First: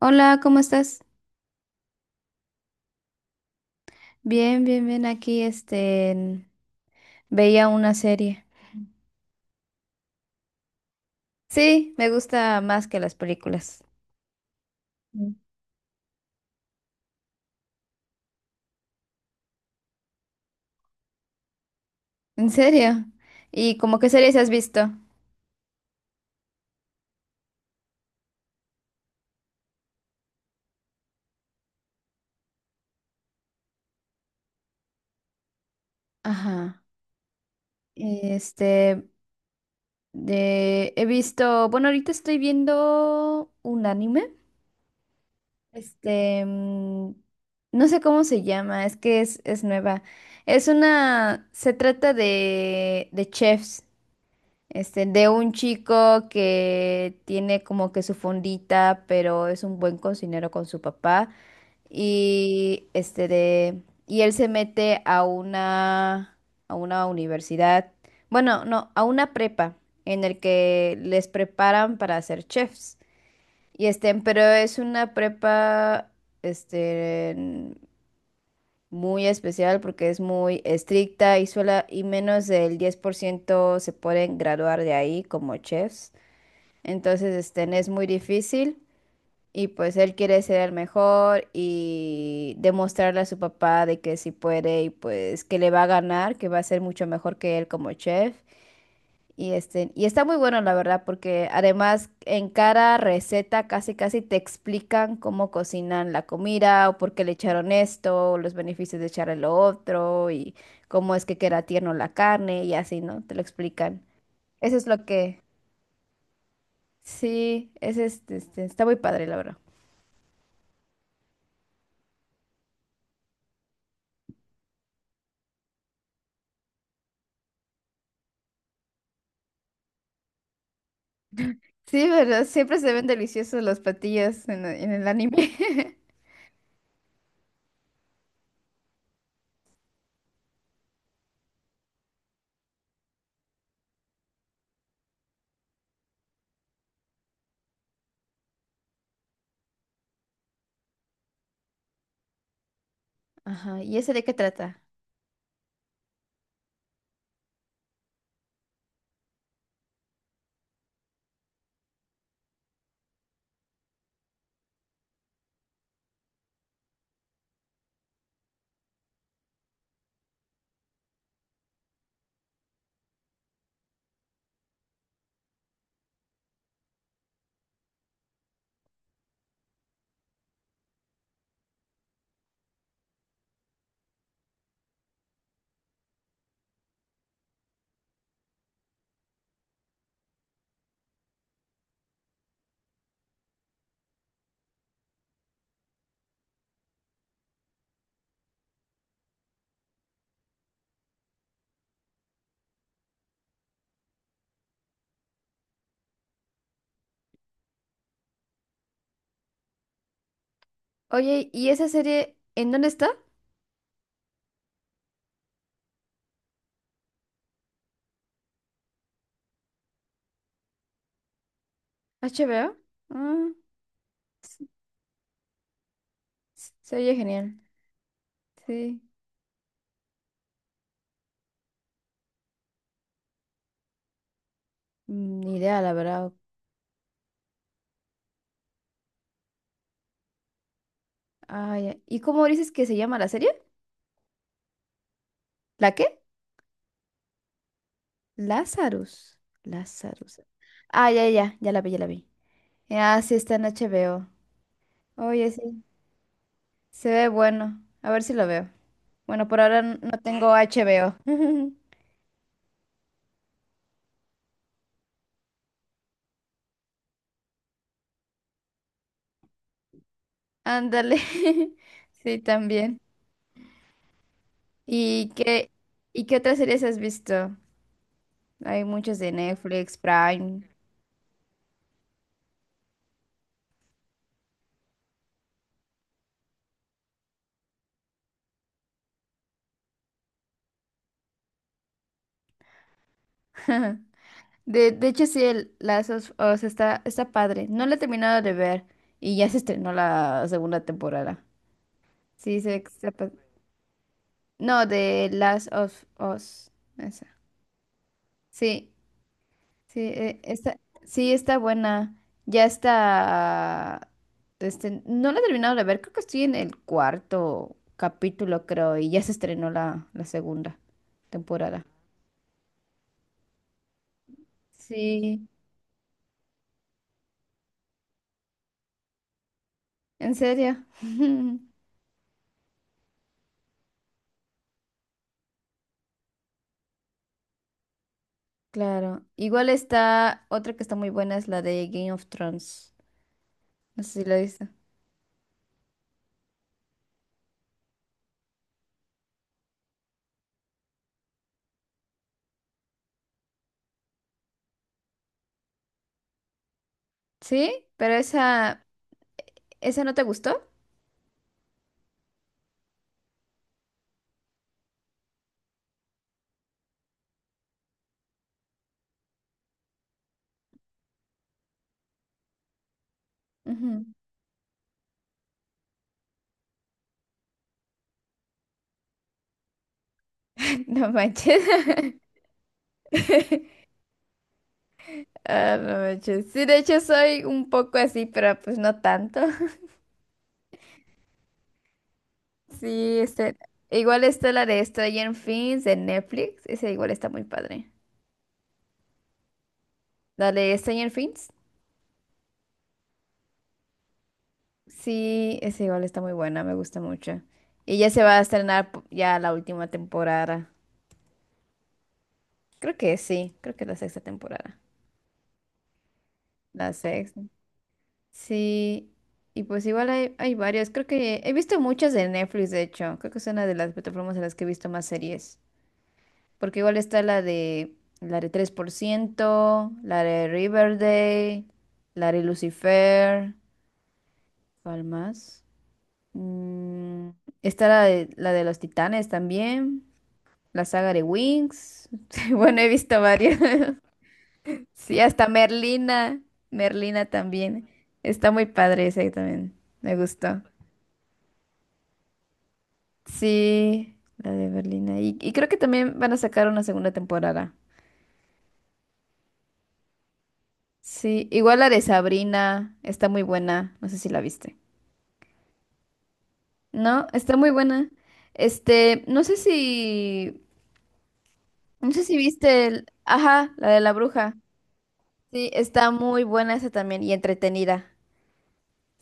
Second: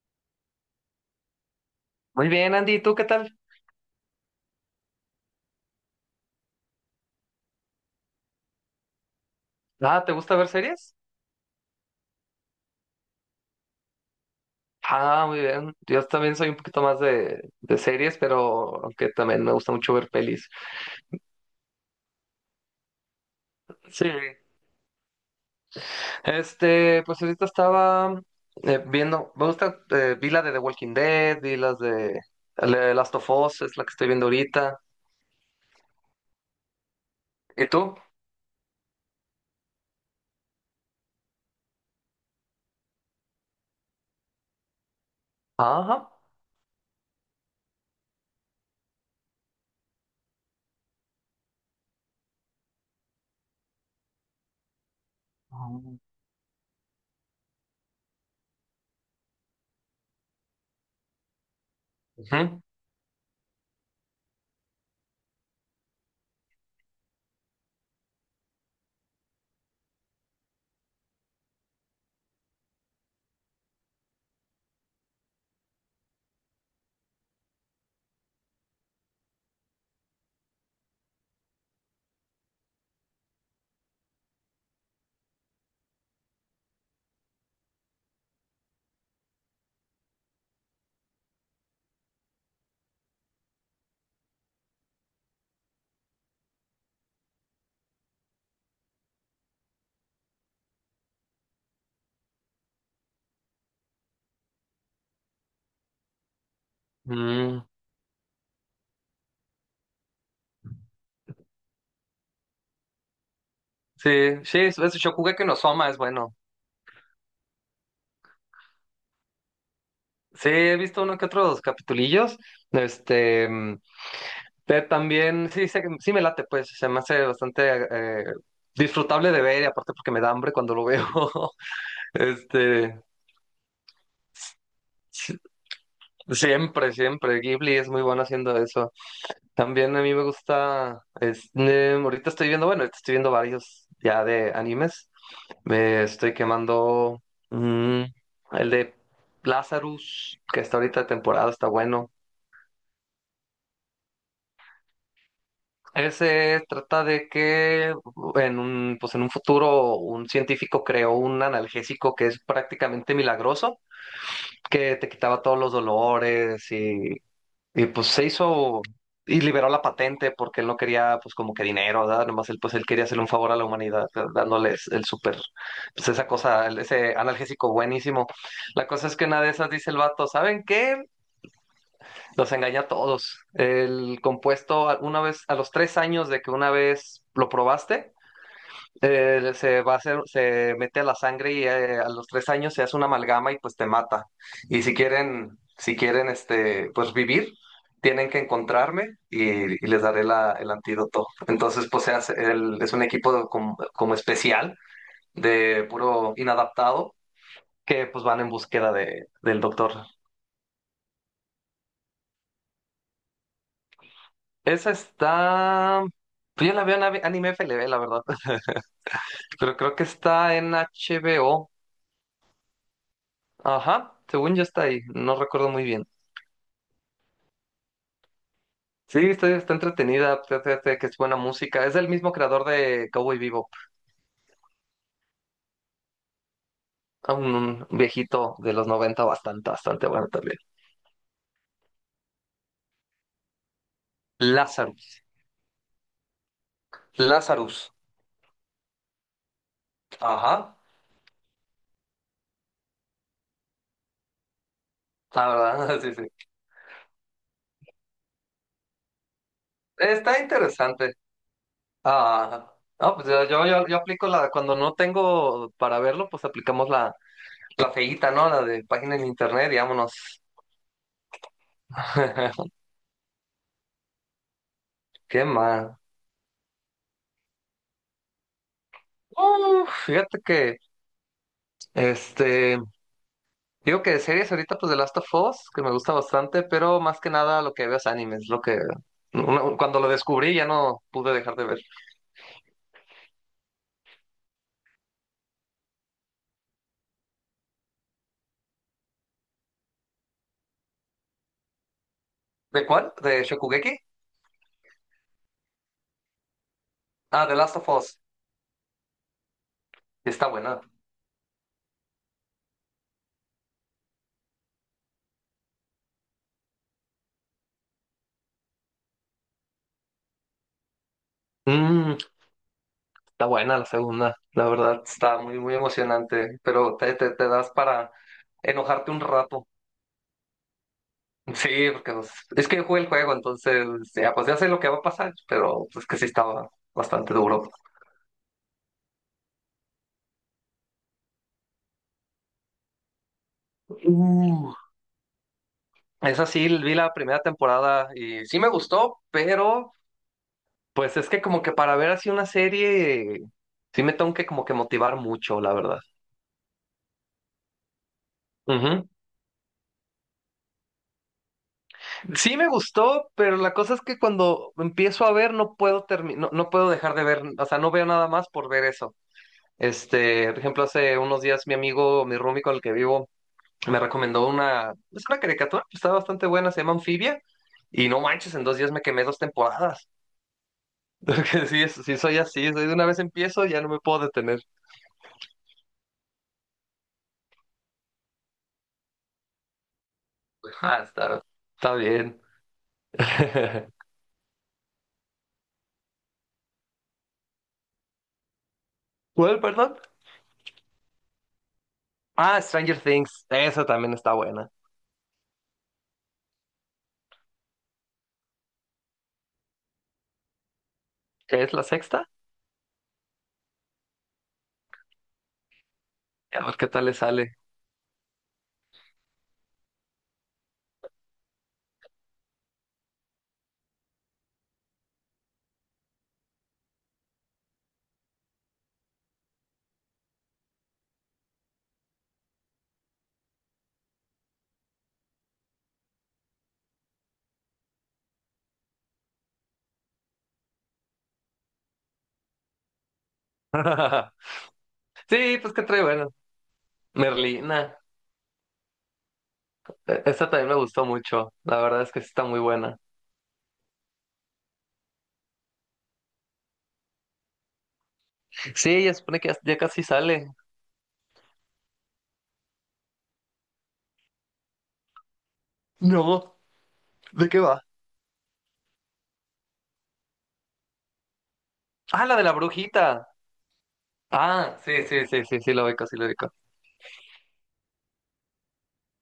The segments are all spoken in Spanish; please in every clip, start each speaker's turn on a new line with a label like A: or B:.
A: Hola, ¿cómo estás?
B: Muy bien, Andy, ¿y tú qué tal?
A: Bien, bien, bien. Aquí, veía una serie.
B: Ah, ¿te gusta ver series?
A: Sí, me gusta más que las películas.
B: Ah,
A: Mm.
B: muy bien. Yo también soy un poquito más de series, pero aunque también me gusta mucho ver pelis.
A: ¿En serio? ¿Y como
B: Sí.
A: qué series has visto?
B: Este, pues ahorita estaba viendo, me gusta, vi la de The Walking Dead, vi las de Last of Us, es la que estoy viendo ahorita.
A: Ajá.
B: ¿Y tú?
A: Este, he visto, bueno, ahorita estoy viendo un anime.
B: Ajá.
A: Este, mm, no sé cómo se llama, es que es nueva. Es una, se trata de chefs. Este, de un chico que tiene como que su fondita, pero es un buen cocinero con su papá.
B: Ujú.
A: Y y él se mete a una universidad, bueno, no, a una prepa, en el que les preparan para ser chefs. Y este, pero es una prepa, este, muy especial porque es muy estricta y sola, y menos del 10% se pueden graduar de ahí como chefs. Entonces, es muy difícil y pues él quiere ser el mejor y demostrarle a su papá de que sí puede y pues que le va a ganar, que va a ser mucho mejor que él como chef. Y este, y está muy bueno la verdad, porque además en cada receta casi casi te explican cómo cocinan la comida o por qué le
B: Mm,
A: echaron esto, o los beneficios de echarle lo otro y cómo es que queda tierno la carne y así, ¿no? Te lo explican.
B: sí, sí,
A: Eso es lo que.
B: Shokugeki no Soma es bueno.
A: Sí, es está muy padre, la verdad.
B: Sí, he visto uno que otros capitulillos. Este. Ted también, sí, sí me late, pues se me hace bastante disfrutable de ver y aparte porque me da hambre cuando lo veo.
A: Sí, ¿verdad? Siempre se
B: Este,
A: ven deliciosos los platillos en el
B: si-
A: anime.
B: siempre, siempre. Ghibli es muy bueno haciendo eso. También a mí me gusta, ahorita estoy viendo, bueno, ahorita estoy viendo varios ya de animes. Me estoy quemando mm, el de Lazarus, que está ahorita de temporada, está bueno.
A: Ajá, ¿y ese de qué trata?
B: Ese trata de que en un, pues en un futuro un científico creó un analgésico que es prácticamente milagroso, que te quitaba todos los dolores pues se hizo y liberó la patente porque él no quería pues como que dinero, ¿verdad? Nomás él pues él quería hacerle un favor a la humanidad, ¿verdad? Dándoles el súper, pues esa cosa, ese analgésico buenísimo. La cosa es que una de esas dice el vato, ¿saben qué? Los engaña a todos. El compuesto, una vez, a los 3 años de que una vez lo probaste, se va a hacer, se mete a la sangre y a los 3 años se hace una amalgama y pues te mata. Y si quieren, este, pues vivir, tienen que encontrarme y les daré la, el antídoto. Entonces, pues se hace, es un equipo como especial de puro inadaptado que pues van en búsqueda del doctor.
A: Oye, ¿y esa serie en dónde está?
B: Esa está. Pues yo la veo en Anime FLV, la verdad. Pero creo que está en HBO.
A: ¿HBO? Ah,
B: Ajá, según yo
A: s-
B: está ahí. No recuerdo muy bien.
A: se oye genial. Sí,
B: Sí, está entretenida. Fíjate que es buena música. Es del mismo creador de Cowboy Bebop.
A: ni idea, la verdad.
B: Un viejito de los 90 bastante, bastante bueno también.
A: Ah, ya. ¿Y cómo dices que se llama la serie?
B: Lazarus.
A: ¿La qué?
B: Lazarus.
A: Lazarus. Lazarus.
B: Ajá.
A: Ah, ya, ya, ya la vi, ya la vi. Ah, sí, está en HBO.
B: La
A: Oye, sí,
B: verdad, sí, sí.
A: se ve bueno. A ver si lo veo. Bueno, por ahora no
B: Está
A: tengo
B: interesante.
A: HBO.
B: Ah, ah, pues yo, yo aplico la. Cuando no tengo para verlo, pues aplicamos la. La feíta, ¿no? La de página en internet y vámonos.
A: Ándale. Sí, también. ¿Y
B: ¿Qué
A: qué,
B: mal?
A: ¿y qué otras series has visto? Hay muchas de Netflix,
B: Uf, fíjate
A: Prime.
B: que, este, digo que de series ahorita pues The Last of Us, que me gusta bastante, pero más que nada lo que veo es animes, lo que, cuando lo descubrí ya no pude dejar de ver.
A: De hecho, sí, el Last of Us está padre. No la he terminado de ver y ya se estrenó la segunda temporada.
B: ¿De
A: Está
B: cuál? ¿De Shokugeki?
A: no, de Last of Us. Esa.
B: Ah, The Last of Us.
A: Sí. Sí,
B: Está buena.
A: sí, está buena. Ya está. Este, no la he terminado de ver, creo que estoy en el cuarto capítulo, creo, y ya se estrenó la segunda temporada.
B: Mm, está buena la segunda, la verdad, está
A: Sí,
B: muy, muy emocionante, pero te das para enojarte un rato.
A: en serio.
B: Sí, porque pues, es que jugué el juego, entonces ya, pues ya sé lo que va a pasar, pero pues que sí estaba bastante duro.
A: Claro. Igual está otra que está muy buena, es la de Game of Thrones. No sé si la viste.
B: Uh. Esa sí, vi la primera temporada y sí me gustó, pero pues es que como que para ver así una serie, sí me tengo que como que motivar mucho, la verdad.
A: Sí, pero esa,
B: Ujú.
A: ¿esa no te gustó?
B: Sí me gustó, pero la cosa es que cuando empiezo a ver no puedo no, no puedo dejar de ver, o sea, no veo nada más por ver eso. Este, por ejemplo, hace unos días mi amigo, mi roomie con el que vivo, me
A: Ujú.
B: recomendó una, es una caricatura que está bastante buena, se llama Anfibia, y no manches, en 2 días me quemé 2 temporadas.
A: No manches.
B: Porque sí, sí soy así, soy de una vez empiezo, ya no me puedo detener.
A: Ah, no manches. Sí, de hecho soy un poco así, pero pues no tanto.
B: Ah, está bien.
A: Sí, este, igual está la de Stranger Things de Netflix. Esa igual está muy padre.
B: ¿Cuál, perdón?
A: La de Stranger Things.
B: Ah, Stranger Things, esa también está buena.
A: Sí, esa igual está muy buena, me gusta mucho. Y ya se va a estrenar ya la última temporada.
B: ¿Qué es la sexta?
A: Creo que sí, creo que es la sexta temporada.
B: A ver qué
A: La
B: tal le
A: sexta.
B: sale.
A: Sí, y pues igual hay, hay varios. Creo que he visto muchas de Netflix, de hecho. Creo que es una de las plataformas en las que he visto más series. Porque igual está la de tres por ciento, la de Riverdale, la de Lucifer, ¿cuál más? Mm, está la de los Titanes también, la saga de Wings. Bueno, he visto varias. Sí, hasta
B: Sí, pues que trae bueno.
A: Merlina, Merlina también.
B: Merlina,
A: Está muy padre ese también, me
B: esa
A: gustó.
B: también me gustó mucho, la verdad es que sí está muy buena.
A: Sí, la de Merlina. Y creo que también van a sacar una segunda temporada.
B: Sí, ya supone que ya ya casi sale.
A: Sí, igual la de Sabrina está muy buena, no sé si la viste.
B: No,
A: No,
B: ¿de
A: está
B: qué
A: muy
B: va?
A: buena. Este, no sé si, no sé
B: Ah,
A: si
B: la de la
A: viste el,
B: brujita.
A: ajá, la de la bruja.
B: Ah, sí, sí, sí, sí,
A: Sí,
B: sí, lo ubico,
A: está
B: sí lo
A: muy
B: ubico.
A: buena esa también y entretenida.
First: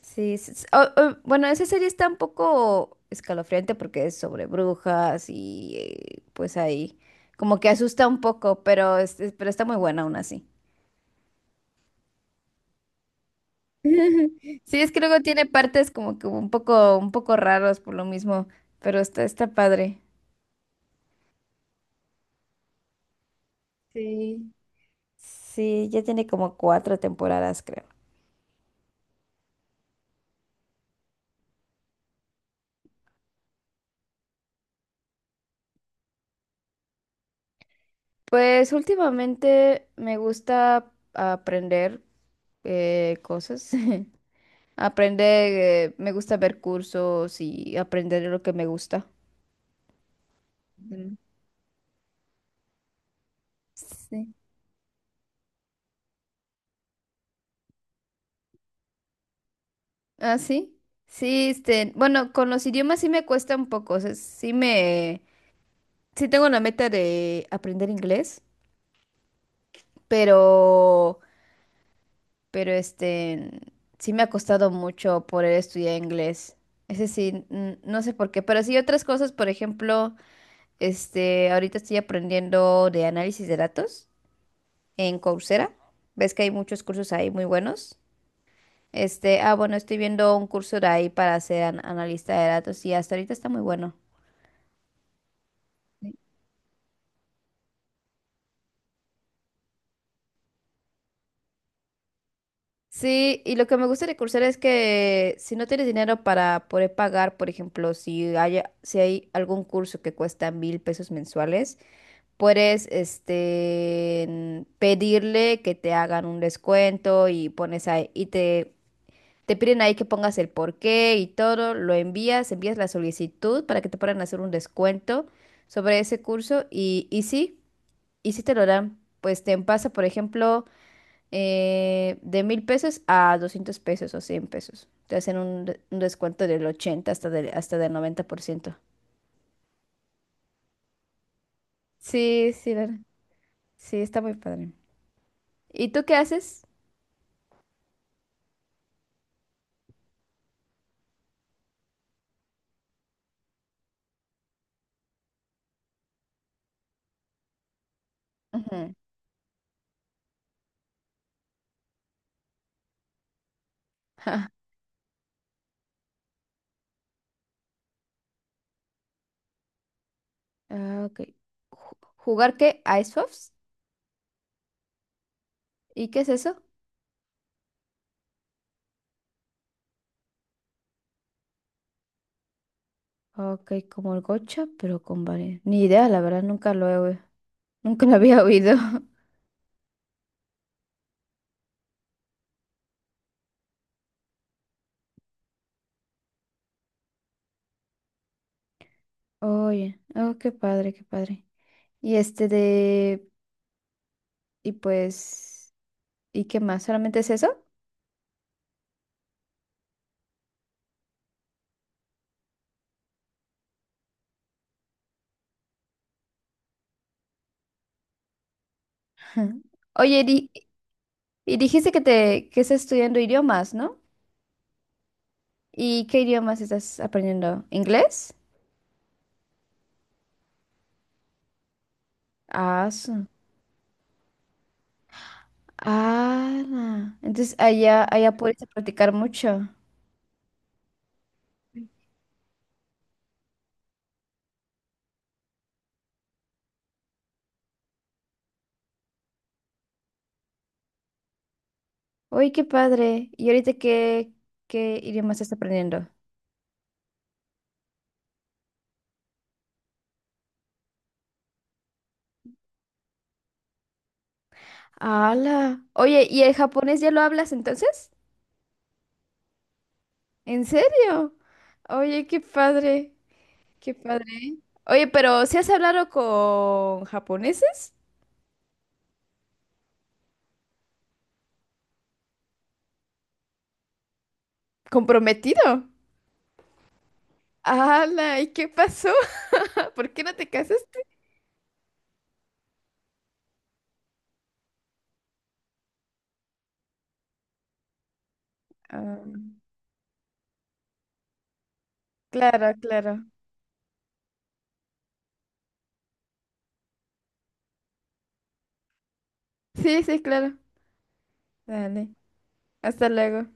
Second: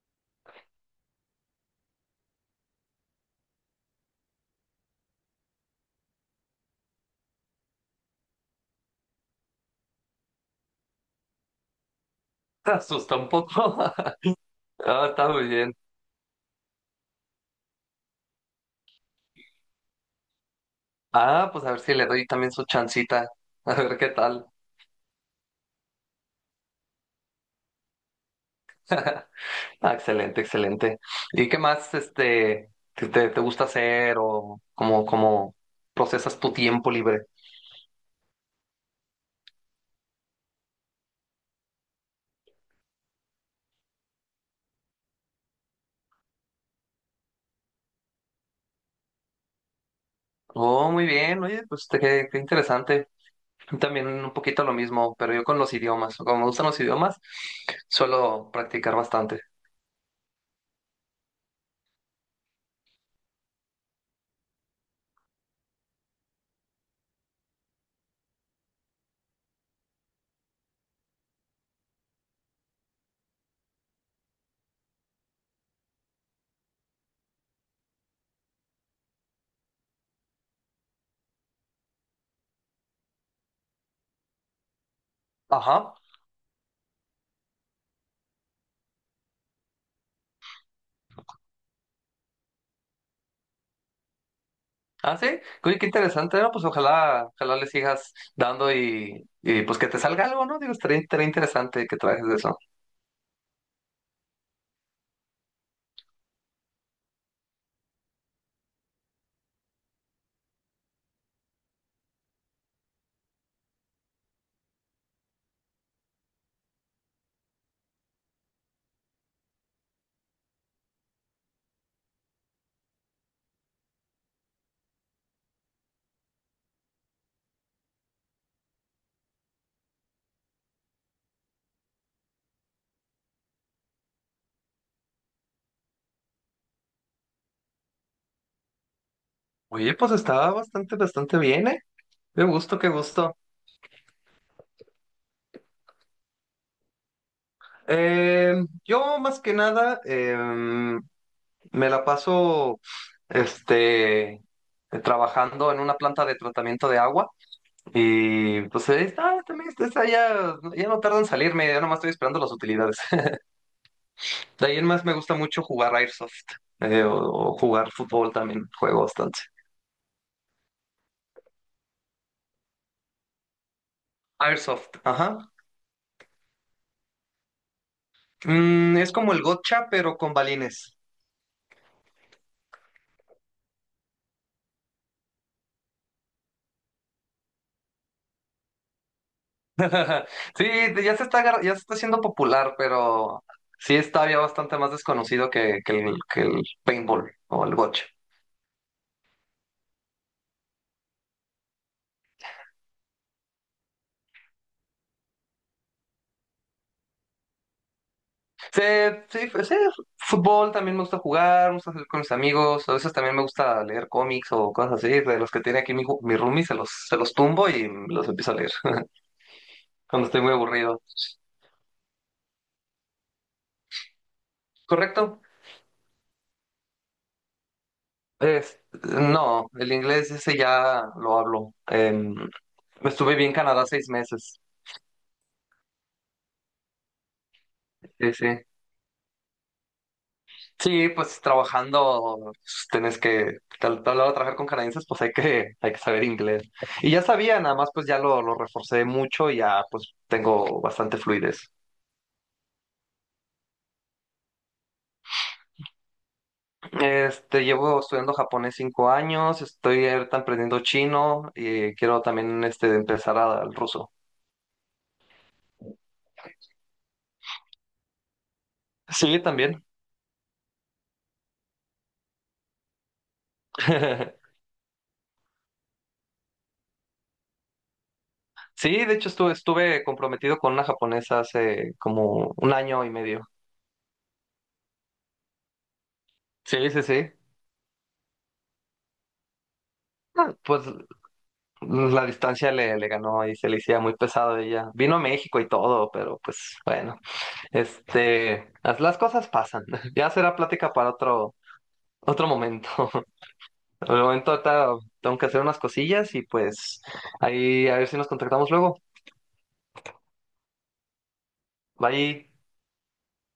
A: Sí, o, bueno, esa serie está un poco escalofriante porque es sobre brujas y pues ahí como que asusta un poco, pero, pero está muy buena aún así.
B: Te asusta un poco.
A: Sí, es que
B: Ah,
A: luego
B: está
A: tiene
B: muy bien.
A: partes como que un poco raros por lo mismo, pero está, está padre.
B: Ah, pues a ver si le doy también su chancita. A ver qué tal.
A: Sí. Sí, ya tiene como cuatro temporadas, creo.
B: Ah, excelente, excelente. ¿Y qué más, este, te gusta hacer o cómo procesas tu tiempo libre?
A: Pues últimamente me gusta aprender cosas. Aprender, me gusta ver cursos y aprender lo que me gusta.
B: Oh, muy
A: Ujú.
B: bien. Oye, pues qué, interesante. También un
A: Sí.
B: poquito lo mismo, pero yo con los idiomas. Como me gustan los idiomas, suelo practicar bastante.
A: Ah, sí. Sí, este, bueno, con los idiomas sí me cuesta un poco, o sea, sí tengo la meta de aprender inglés, pero, pero este, sí me ha costado mucho poder estudiar inglés. Ese sí no sé por qué, pero sí otras cosas, por ejemplo, este, ahorita estoy aprendiendo de análisis de datos en Coursera.
B: Ajá.
A: Ves que hay muchos cursos ahí muy buenos. Este, ah, bueno, estoy viendo un curso de ahí para ser analista de datos y hasta ahorita está muy bueno.
B: Ah, sí, oye, qué interesante, ¿no? Pues ojalá le sigas dando pues que te salga algo, ¿no? Digo, estaría interesante que trabajes de eso.
A: Sí, y lo que me gusta de Coursera es que si no tienes dinero para poder pagar, por ejemplo, si hay algún curso que cuesta 1,000 pesos mensuales, puedes pedirle que te hagan un descuento y pones ahí, te piden ahí que pongas el porqué y todo, lo envías, envías la solicitud para que te puedan hacer un descuento sobre ese curso, y sí te lo dan. Pues te pasa, por ejemplo de 1,000 pesos a 200 pesos o 100 pesos. Te hacen un descuento del 80 hasta del 90%.
B: Oye, pues está bastante, bastante bien, ¿eh? Qué
A: Sí, sí,
B: gusto, qué
A: la-
B: gusto.
A: sí, está muy padre. ¿Y tú qué haces?
B: Eh, yo más que nada me la paso, este, trabajando en una planta de tratamiento de agua y pues
A: Ujú.
B: ahí está, también está ya, ya no tardan en salirme, ya nomás estoy esperando las utilidades.
A: Ja,
B: De ahí en más me gusta mucho jugar Airsoft o jugar fútbol también, juego bastante.
A: ah, ok. ¿Jugar qué? ¿Icebox?
B: Airsoft, ajá.
A: ¿Y qué es eso?
B: Es como el gotcha, pero con balines.
A: Ok, como el gocha, pero con varias. Ni idea, la verdad, nunca lo había oído.
B: Sí, ya se ya se está haciendo popular, pero sí está todavía bastante más desconocido que el paintball o el gotcha.
A: Oye, oh, qué padre, qué padre. Y y pues, ¿y qué más? ¿Solamente es eso?
B: Sí, sí, sí, fútbol también me gusta jugar, me gusta salir con mis amigos, a veces también me gusta leer cómics o cosas así, de los que tiene aquí mi roomie, se los tumbo y los empiezo a leer
A: Ujú. Oye,
B: cuando estoy muy aburrido.
A: y dijiste que estás estudiando idiomas, ¿no?
B: ¿Correcto?
A: ¿Y qué idiomas estás aprendiendo? ¿Inglés?
B: Es- no, el inglés ese ya lo hablo. Em,
A: Ah, su-
B: estuve bien en Canadá 6 meses.
A: ah, na, entonces allá,
B: Sí,
A: allá
B: sí.
A: puedes practicar mucho.
B: Sí, pues trabajando, pues, tenés que, tal lado trabajar con canadienses, pues hay que, saber inglés. Y ya sabía, nada más pues ya lo reforcé mucho y ya pues tengo bastante fluidez.
A: Oye, qué padre. ¿Qué idiomas estás aprendiendo?
B: Este, llevo estudiando japonés 5 años, estoy ahorita aprendiendo chino y quiero también este, empezar al ruso.
A: ¡Hala! Oye, ¿y el japonés ya lo hablas entonces?
B: Sí, también.
A: ¿En serio? Oye, qué padre, qué padre. Oye, pero ¿si has hablado con japoneses?
B: Sí, de hecho estuve comprometido con una japonesa hace como un año y medio.
A: Comprometido.
B: Sí, sí, sí.
A: Ala, ¿y qué pasó? ¿Por qué no te
B: Ah, Pues
A: casaste?
B: pues, la distancia le ganó y se le hacía muy pesado a ella. Vino a México y todo, pero pues bueno, este, las
A: Ah,
B: cosas pasan. Ya será plática para otro
A: claro,
B: momento.
A: claro.
B: Por el momento ahorita tengo que hacer unas cosillas y pues ahí a ver si nos contactamos luego.
A: Sí, sí, claro. Dale.
B: Bye.
A: Hasta luego.